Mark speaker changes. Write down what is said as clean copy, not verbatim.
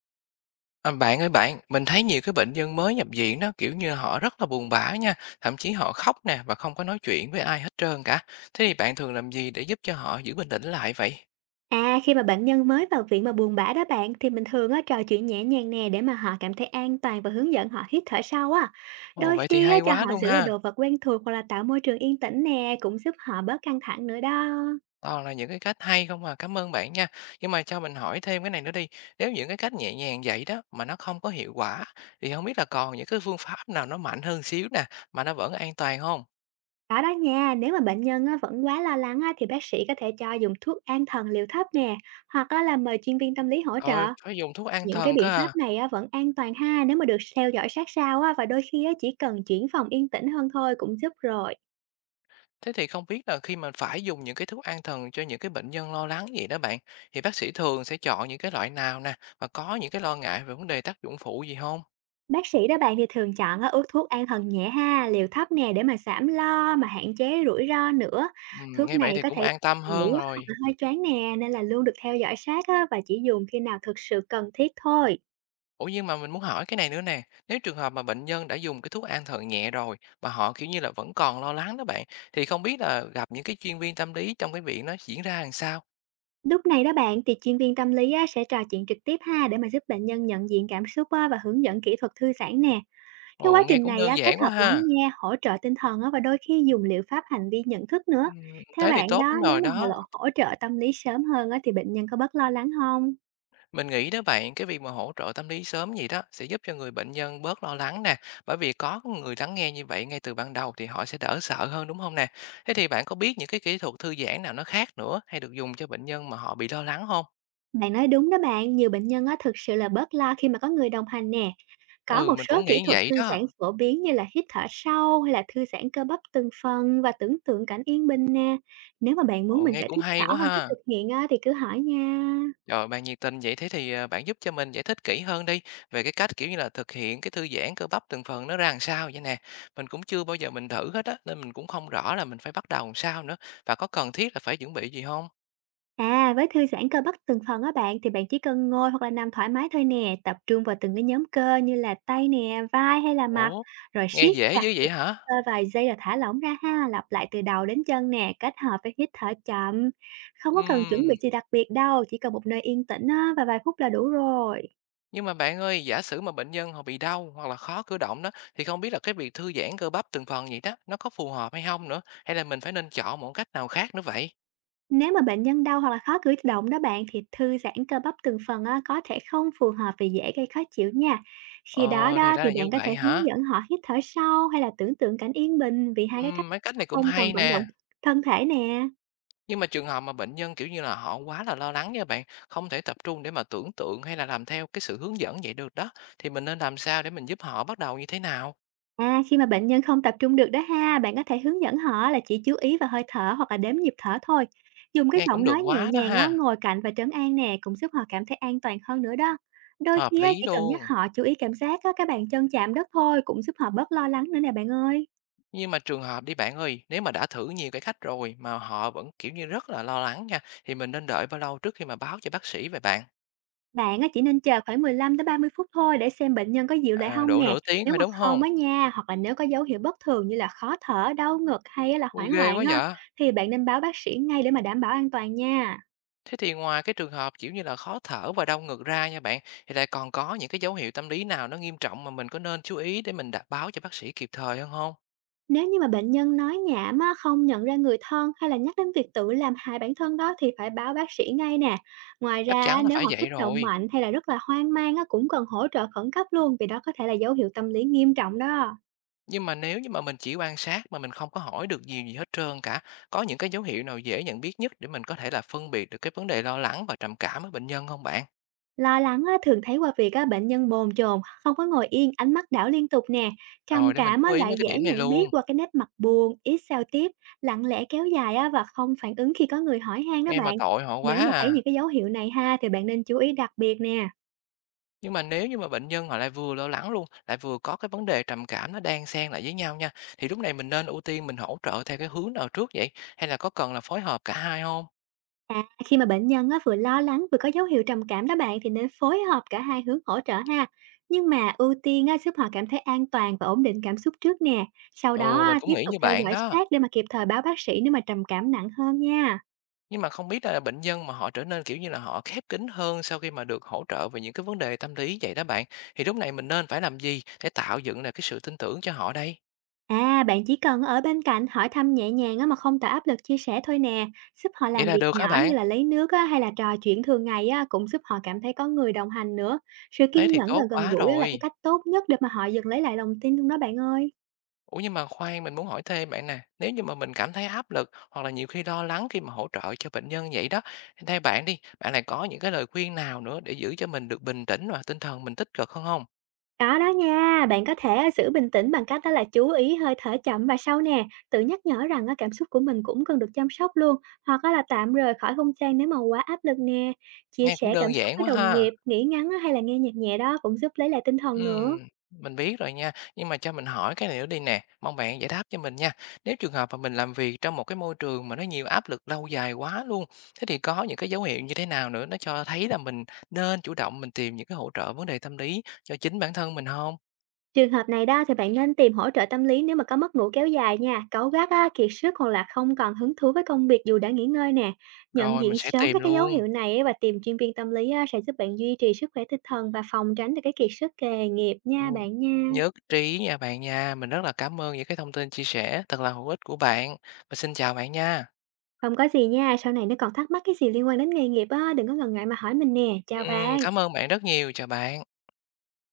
Speaker 1: À, bạn ơi bạn, mình thấy nhiều cái bệnh nhân mới nhập viện đó kiểu như họ rất là buồn bã nha, thậm chí họ khóc nè và không có nói chuyện với ai hết trơn cả. Thế thì bạn thường làm gì để giúp cho họ giữ bình tĩnh lại vậy?
Speaker 2: À, khi mà bệnh nhân mới vào viện mà buồn bã đó bạn thì mình thường á, trò chuyện nhẹ nhàng nè để mà họ cảm thấy an toàn và hướng dẫn họ hít thở sâu á.
Speaker 1: Ồ,
Speaker 2: Đôi
Speaker 1: vậy thì
Speaker 2: khi á,
Speaker 1: hay
Speaker 2: cho
Speaker 1: quá
Speaker 2: họ
Speaker 1: luôn
Speaker 2: giữ lại
Speaker 1: ha.
Speaker 2: đồ vật quen thuộc hoặc là tạo môi trường yên tĩnh nè cũng giúp họ bớt căng thẳng nữa đó.
Speaker 1: Toàn là những cái cách hay không à, cảm ơn bạn nha. Nhưng mà cho mình hỏi thêm cái này nữa đi. Nếu những cái cách nhẹ nhàng vậy đó mà nó không có hiệu quả thì không biết là còn những cái phương pháp nào nó mạnh hơn xíu nè mà nó vẫn an toàn không?
Speaker 2: Đó đó nha, nếu mà bệnh nhân á, vẫn quá lo lắng á, thì bác sĩ có thể cho dùng thuốc an thần liều thấp nè hoặc á, là mời chuyên viên tâm lý hỗ
Speaker 1: Rồi
Speaker 2: trợ.
Speaker 1: phải dùng thuốc an
Speaker 2: Những cái
Speaker 1: thần cơ
Speaker 2: biện
Speaker 1: à.
Speaker 2: pháp này á, vẫn an toàn ha nếu mà được theo dõi sát sao á, và đôi khi á, chỉ cần chuyển phòng yên tĩnh hơn thôi cũng giúp rồi.
Speaker 1: Thế thì không biết là khi mà phải dùng những cái thuốc an thần cho những cái bệnh nhân lo lắng gì đó bạn, thì bác sĩ thường sẽ chọn những cái loại nào nè và có những cái lo ngại về vấn đề tác dụng phụ gì không?
Speaker 2: Bác sĩ đó bạn thì thường chọn á, uống thuốc an thần nhẹ ha, liều thấp nè để mà giảm lo mà hạn chế rủi ro nữa. Thuốc
Speaker 1: Nghe
Speaker 2: này
Speaker 1: vậy thì
Speaker 2: có
Speaker 1: cũng
Speaker 2: thể
Speaker 1: an tâm hơn
Speaker 2: ngủ á, hoặc
Speaker 1: rồi.
Speaker 2: là hơi choáng nè nên là luôn được theo dõi sát á, và chỉ dùng khi nào thực sự cần thiết thôi.
Speaker 1: Ủa, nhưng mà mình muốn hỏi cái này nữa nè, nếu trường hợp mà bệnh nhân đã dùng cái thuốc an thần nhẹ rồi mà họ, kiểu như là, vẫn còn lo lắng đó bạn, thì không biết là gặp những cái chuyên viên tâm lý trong cái viện nó diễn ra làm sao?
Speaker 2: Lúc này đó bạn thì chuyên viên tâm lý á, sẽ trò chuyện trực tiếp ha để mà giúp bệnh nhân nhận diện cảm xúc á, và hướng dẫn kỹ thuật thư giãn nè. Cái
Speaker 1: Ồ,
Speaker 2: quá
Speaker 1: nghe
Speaker 2: trình
Speaker 1: cũng
Speaker 2: này á,
Speaker 1: đơn
Speaker 2: kết
Speaker 1: giản quá
Speaker 2: hợp lắng
Speaker 1: ha.
Speaker 2: nghe, hỗ trợ tinh thần á, và đôi khi dùng liệu pháp hành vi nhận thức nữa.
Speaker 1: Ừm,
Speaker 2: Theo
Speaker 1: thế thì
Speaker 2: bạn
Speaker 1: tốt
Speaker 2: đó,
Speaker 1: lắm
Speaker 2: nếu
Speaker 1: rồi
Speaker 2: mà họ
Speaker 1: đó.
Speaker 2: lộ hỗ trợ tâm lý sớm hơn á, thì bệnh nhân có bớt lo lắng không?
Speaker 1: Mình nghĩ đó bạn, cái việc mà hỗ trợ tâm lý sớm gì đó sẽ giúp cho người bệnh nhân bớt lo lắng nè, bởi vì có người lắng nghe như vậy ngay từ ban đầu thì họ sẽ đỡ sợ hơn đúng không nè? Thế thì bạn có biết những cái kỹ thuật thư giãn nào nó khác nữa hay được dùng cho bệnh nhân mà họ bị lo lắng không?
Speaker 2: Bạn nói đúng đó bạn, nhiều bệnh nhân á, thực sự là bớt lo khi mà có người đồng hành nè. Có
Speaker 1: Ừ,
Speaker 2: một
Speaker 1: mình
Speaker 2: số
Speaker 1: cũng
Speaker 2: kỹ
Speaker 1: nghĩ
Speaker 2: thuật
Speaker 1: vậy
Speaker 2: thư
Speaker 1: đó.
Speaker 2: giãn phổ biến như là hít thở sâu hay là thư giãn cơ bắp từng phần và tưởng tượng cảnh yên bình nè. Nếu mà bạn muốn
Speaker 1: Ồ,
Speaker 2: mình
Speaker 1: nghe
Speaker 2: giải
Speaker 1: cũng
Speaker 2: thích
Speaker 1: hay
Speaker 2: rõ
Speaker 1: quá
Speaker 2: hơn cách
Speaker 1: ha.
Speaker 2: thực hiện á, thì cứ hỏi nha.
Speaker 1: Rồi bạn nhiệt tình vậy thế thì bạn giúp cho mình giải thích kỹ hơn đi về cái cách kiểu như là thực hiện cái thư giãn cơ bắp từng phần nó ra làm sao vậy nè. Mình cũng chưa bao giờ mình thử hết á nên mình cũng không rõ là mình phải bắt đầu làm sao nữa và có cần thiết là phải chuẩn bị gì không?
Speaker 2: À, với thư giãn cơ bắp từng phần á bạn thì bạn chỉ cần ngồi hoặc là nằm thoải mái thôi nè, tập trung vào từng cái nhóm cơ như là tay nè, vai hay là mặt,
Speaker 1: Ủa,
Speaker 2: rồi
Speaker 1: nghe
Speaker 2: siết
Speaker 1: dễ
Speaker 2: chặt
Speaker 1: dữ
Speaker 2: từng
Speaker 1: vậy hả?
Speaker 2: cơ vài giây rồi thả lỏng ra ha, lặp lại từ đầu đến chân nè, kết hợp với hít thở chậm. Không có cần chuẩn bị
Speaker 1: Ừm,
Speaker 2: gì đặc biệt đâu, chỉ cần một nơi yên tĩnh á, và vài phút là đủ rồi.
Speaker 1: nhưng mà bạn ơi, giả sử mà bệnh nhân họ bị đau hoặc là khó cử động đó, thì không biết là cái việc thư giãn cơ bắp từng phần vậy đó, nó có phù hợp hay không nữa? Hay là mình phải nên chọn một cách nào khác nữa vậy?
Speaker 2: Nếu mà bệnh nhân đau hoặc là khó cử động đó bạn thì thư giãn cơ bắp từng phần á, có thể không phù hợp vì dễ gây khó chịu nha. Khi đó
Speaker 1: Ồ, thì
Speaker 2: đó
Speaker 1: ra
Speaker 2: thì
Speaker 1: là như
Speaker 2: bạn có thể
Speaker 1: vậy
Speaker 2: hướng
Speaker 1: hả?
Speaker 2: dẫn họ hít thở sâu hay là tưởng tượng cảnh yên bình vì hai cái cách
Speaker 1: Mấy cách này cũng
Speaker 2: không cần
Speaker 1: hay
Speaker 2: vận động
Speaker 1: nè.
Speaker 2: thân thể nè.
Speaker 1: Nhưng mà trường hợp mà bệnh nhân, kiểu như là, họ quá là lo lắng nha bạn, không thể tập trung để mà tưởng tượng hay là làm theo cái sự hướng dẫn vậy được đó, thì mình nên làm sao để mình giúp họ bắt đầu như thế nào?
Speaker 2: À, khi mà bệnh nhân không tập trung được đó ha, bạn có thể hướng dẫn họ là chỉ chú ý vào hơi thở hoặc là đếm nhịp thở thôi. Dùng cái
Speaker 1: Nghe cũng
Speaker 2: giọng
Speaker 1: được
Speaker 2: nói nhẹ
Speaker 1: quá đó
Speaker 2: nhàng á,
Speaker 1: ha,
Speaker 2: ngồi cạnh và trấn an nè, cũng giúp họ cảm thấy an toàn hơn nữa đó. Đôi
Speaker 1: hợp
Speaker 2: khi á,
Speaker 1: lý
Speaker 2: chỉ cần nhắc
Speaker 1: luôn.
Speaker 2: họ chú ý cảm giác á, các bạn chân chạm đất thôi, cũng giúp họ bớt lo lắng nữa nè bạn ơi.
Speaker 1: Nhưng mà trường hợp đi bạn ơi, nếu mà đã thử nhiều cái cách rồi mà họ vẫn, kiểu như, rất là lo lắng nha, thì mình nên đợi bao lâu trước khi mà báo cho bác sĩ về bạn?
Speaker 2: Bạn á, chỉ nên chờ khoảng 15 đến 30 phút thôi để xem bệnh nhân có dịu lại
Speaker 1: À,
Speaker 2: không
Speaker 1: độ
Speaker 2: nè.
Speaker 1: nửa tiếng
Speaker 2: Nếu
Speaker 1: thôi,
Speaker 2: mà
Speaker 1: đúng
Speaker 2: không
Speaker 1: không?
Speaker 2: á nha, hoặc là nếu có dấu hiệu bất thường như là khó thở, đau ngực hay á là
Speaker 1: Ôi,
Speaker 2: hoảng
Speaker 1: ghê
Speaker 2: loạn
Speaker 1: quá
Speaker 2: á,
Speaker 1: vậy!
Speaker 2: thì bạn nên báo bác sĩ ngay để mà đảm bảo an toàn nha.
Speaker 1: Thế thì ngoài cái trường hợp, kiểu như là, khó thở và đau ngực ra nha bạn, thì lại còn có những cái dấu hiệu tâm lý nào nó nghiêm trọng mà mình có nên chú ý để mình đã báo cho bác sĩ kịp thời hơn không?
Speaker 2: Nếu như mà bệnh nhân nói nhảm á, không nhận ra người thân hay là nhắc đến việc tự làm hại bản thân đó thì phải báo bác sĩ ngay nè. Ngoài
Speaker 1: Chắc
Speaker 2: ra á,
Speaker 1: chắn là
Speaker 2: nếu
Speaker 1: phải
Speaker 2: họ kích
Speaker 1: vậy
Speaker 2: động
Speaker 1: rồi.
Speaker 2: mạnh hay là rất là hoang mang á, cũng cần hỗ trợ khẩn cấp luôn vì đó có thể là dấu hiệu tâm lý nghiêm trọng đó.
Speaker 1: Nhưng mà nếu như mà mình chỉ quan sát mà mình không có hỏi được nhiều gì hết trơn cả, có những cái dấu hiệu nào dễ nhận biết nhất để mình có thể là phân biệt được cái vấn đề lo lắng và trầm cảm ở bệnh nhân không bạn?
Speaker 2: Lo lắng á, thường thấy qua việc á, bệnh nhân bồn chồn, không có ngồi yên, ánh mắt đảo liên tục nè. Trầm
Speaker 1: Rồi để mình
Speaker 2: cảm
Speaker 1: chú
Speaker 2: á,
Speaker 1: ý mấy
Speaker 2: lại
Speaker 1: cái
Speaker 2: dễ
Speaker 1: điểm này
Speaker 2: nhận biết
Speaker 1: luôn,
Speaker 2: qua cái nét mặt buồn, ít giao tiếp, lặng lẽ kéo dài á, và không phản ứng khi có người hỏi han đó
Speaker 1: nghe mà
Speaker 2: bạn.
Speaker 1: tội họ quá
Speaker 2: Nếu mà thấy
Speaker 1: à.
Speaker 2: những cái dấu hiệu này ha thì bạn nên chú ý đặc biệt nè.
Speaker 1: Nhưng mà nếu như mà bệnh nhân họ lại vừa lo lắng luôn, lại vừa có cái vấn đề trầm cảm nó đang xen lại với nhau nha, thì lúc này mình nên ưu tiên mình hỗ trợ theo cái hướng nào trước vậy? Hay là có cần là phối hợp cả hai không?
Speaker 2: À, khi mà bệnh nhân á, vừa lo lắng vừa có dấu hiệu trầm cảm đó bạn thì nên phối hợp cả hai hướng hỗ trợ ha. Nhưng mà ưu tiên á, giúp họ cảm thấy an toàn và ổn định cảm xúc trước nè. Sau đó
Speaker 1: Ừ, mình
Speaker 2: á,
Speaker 1: cũng
Speaker 2: tiếp
Speaker 1: nghĩ
Speaker 2: tục
Speaker 1: như
Speaker 2: theo
Speaker 1: bạn
Speaker 2: dõi
Speaker 1: đó.
Speaker 2: sát để mà kịp thời báo bác sĩ nếu mà trầm cảm nặng hơn nha.
Speaker 1: Nhưng mà không biết là bệnh nhân mà họ trở nên, kiểu như là, họ khép kín hơn sau khi mà được hỗ trợ về những cái vấn đề tâm lý vậy đó bạn, thì lúc này mình nên phải làm gì để tạo dựng lại cái sự tin tưởng cho họ đây?
Speaker 2: À, bạn chỉ cần ở bên cạnh hỏi thăm nhẹ nhàng á, mà không tạo áp lực chia sẻ thôi nè. Giúp họ
Speaker 1: Vậy
Speaker 2: làm
Speaker 1: là
Speaker 2: việc
Speaker 1: được hả
Speaker 2: nhỏ
Speaker 1: bạn?
Speaker 2: như là lấy nước á, hay là trò chuyện thường ngày á, cũng giúp họ cảm thấy có người đồng hành nữa. Sự
Speaker 1: Thế
Speaker 2: kiên
Speaker 1: thì
Speaker 2: nhẫn và
Speaker 1: tốt
Speaker 2: gần
Speaker 1: quá
Speaker 2: gũi á, là cái
Speaker 1: rồi.
Speaker 2: cách tốt nhất để mà họ dần lấy lại lòng tin luôn đó bạn ơi.
Speaker 1: Ủa, nhưng mà khoan, mình muốn hỏi thêm bạn nè, nếu như mà mình cảm thấy áp lực hoặc là nhiều khi lo lắng khi mà hỗ trợ cho bệnh nhân vậy đó, thì theo bạn đi, bạn lại có những cái lời khuyên nào nữa để giữ cho mình được bình tĩnh và tinh thần mình tích cực hơn không?
Speaker 2: Có đó nha, bạn có thể giữ bình tĩnh bằng cách đó là chú ý hơi thở chậm và sâu nè, tự nhắc nhở rằng á, cảm xúc của mình cũng cần được chăm sóc luôn, hoặc á là tạm rời khỏi không gian nếu mà quá áp lực nè. Chia
Speaker 1: Nghe cũng
Speaker 2: sẻ cảm
Speaker 1: đơn
Speaker 2: xúc
Speaker 1: giản
Speaker 2: với
Speaker 1: quá
Speaker 2: đồng
Speaker 1: ha.
Speaker 2: nghiệp, nghỉ ngắn á, hay là nghe nhạc nhẹ đó cũng giúp lấy lại tinh thần nữa.
Speaker 1: Mình biết rồi nha, nhưng mà cho mình hỏi cái này nữa đi nè, mong bạn giải đáp cho mình nha. Nếu trường hợp mà mình làm việc trong một cái môi trường mà nó nhiều áp lực lâu dài quá luôn, thế thì có những cái dấu hiệu như thế nào nữa nó cho thấy là mình nên chủ động mình tìm những cái hỗ trợ vấn đề tâm lý cho chính bản thân mình không?
Speaker 2: Trường hợp này đó thì bạn nên tìm hỗ trợ tâm lý nếu mà có mất ngủ kéo dài nha, cáu gắt á, kiệt sức hoặc là không còn hứng thú với công việc dù đã nghỉ ngơi nè. Nhận
Speaker 1: Rồi
Speaker 2: diện
Speaker 1: mình sẽ
Speaker 2: sớm
Speaker 1: tìm
Speaker 2: các cái dấu
Speaker 1: luôn.
Speaker 2: hiệu này á và tìm chuyên viên tâm lý á, sẽ giúp bạn duy trì sức khỏe tinh thần và phòng tránh được cái kiệt sức nghề nghiệp nha
Speaker 1: Ừm,
Speaker 2: bạn nha.
Speaker 1: nhất trí nha bạn nha, mình rất là cảm ơn những cái thông tin chia sẻ thật là hữu ích của bạn. Mình xin chào bạn nha.
Speaker 2: Không có gì nha, sau này nếu còn thắc mắc cái gì liên quan đến nghề nghiệp á, đừng có ngần ngại mà hỏi mình nè. Chào bạn.
Speaker 1: Cảm ơn bạn rất nhiều, chào bạn.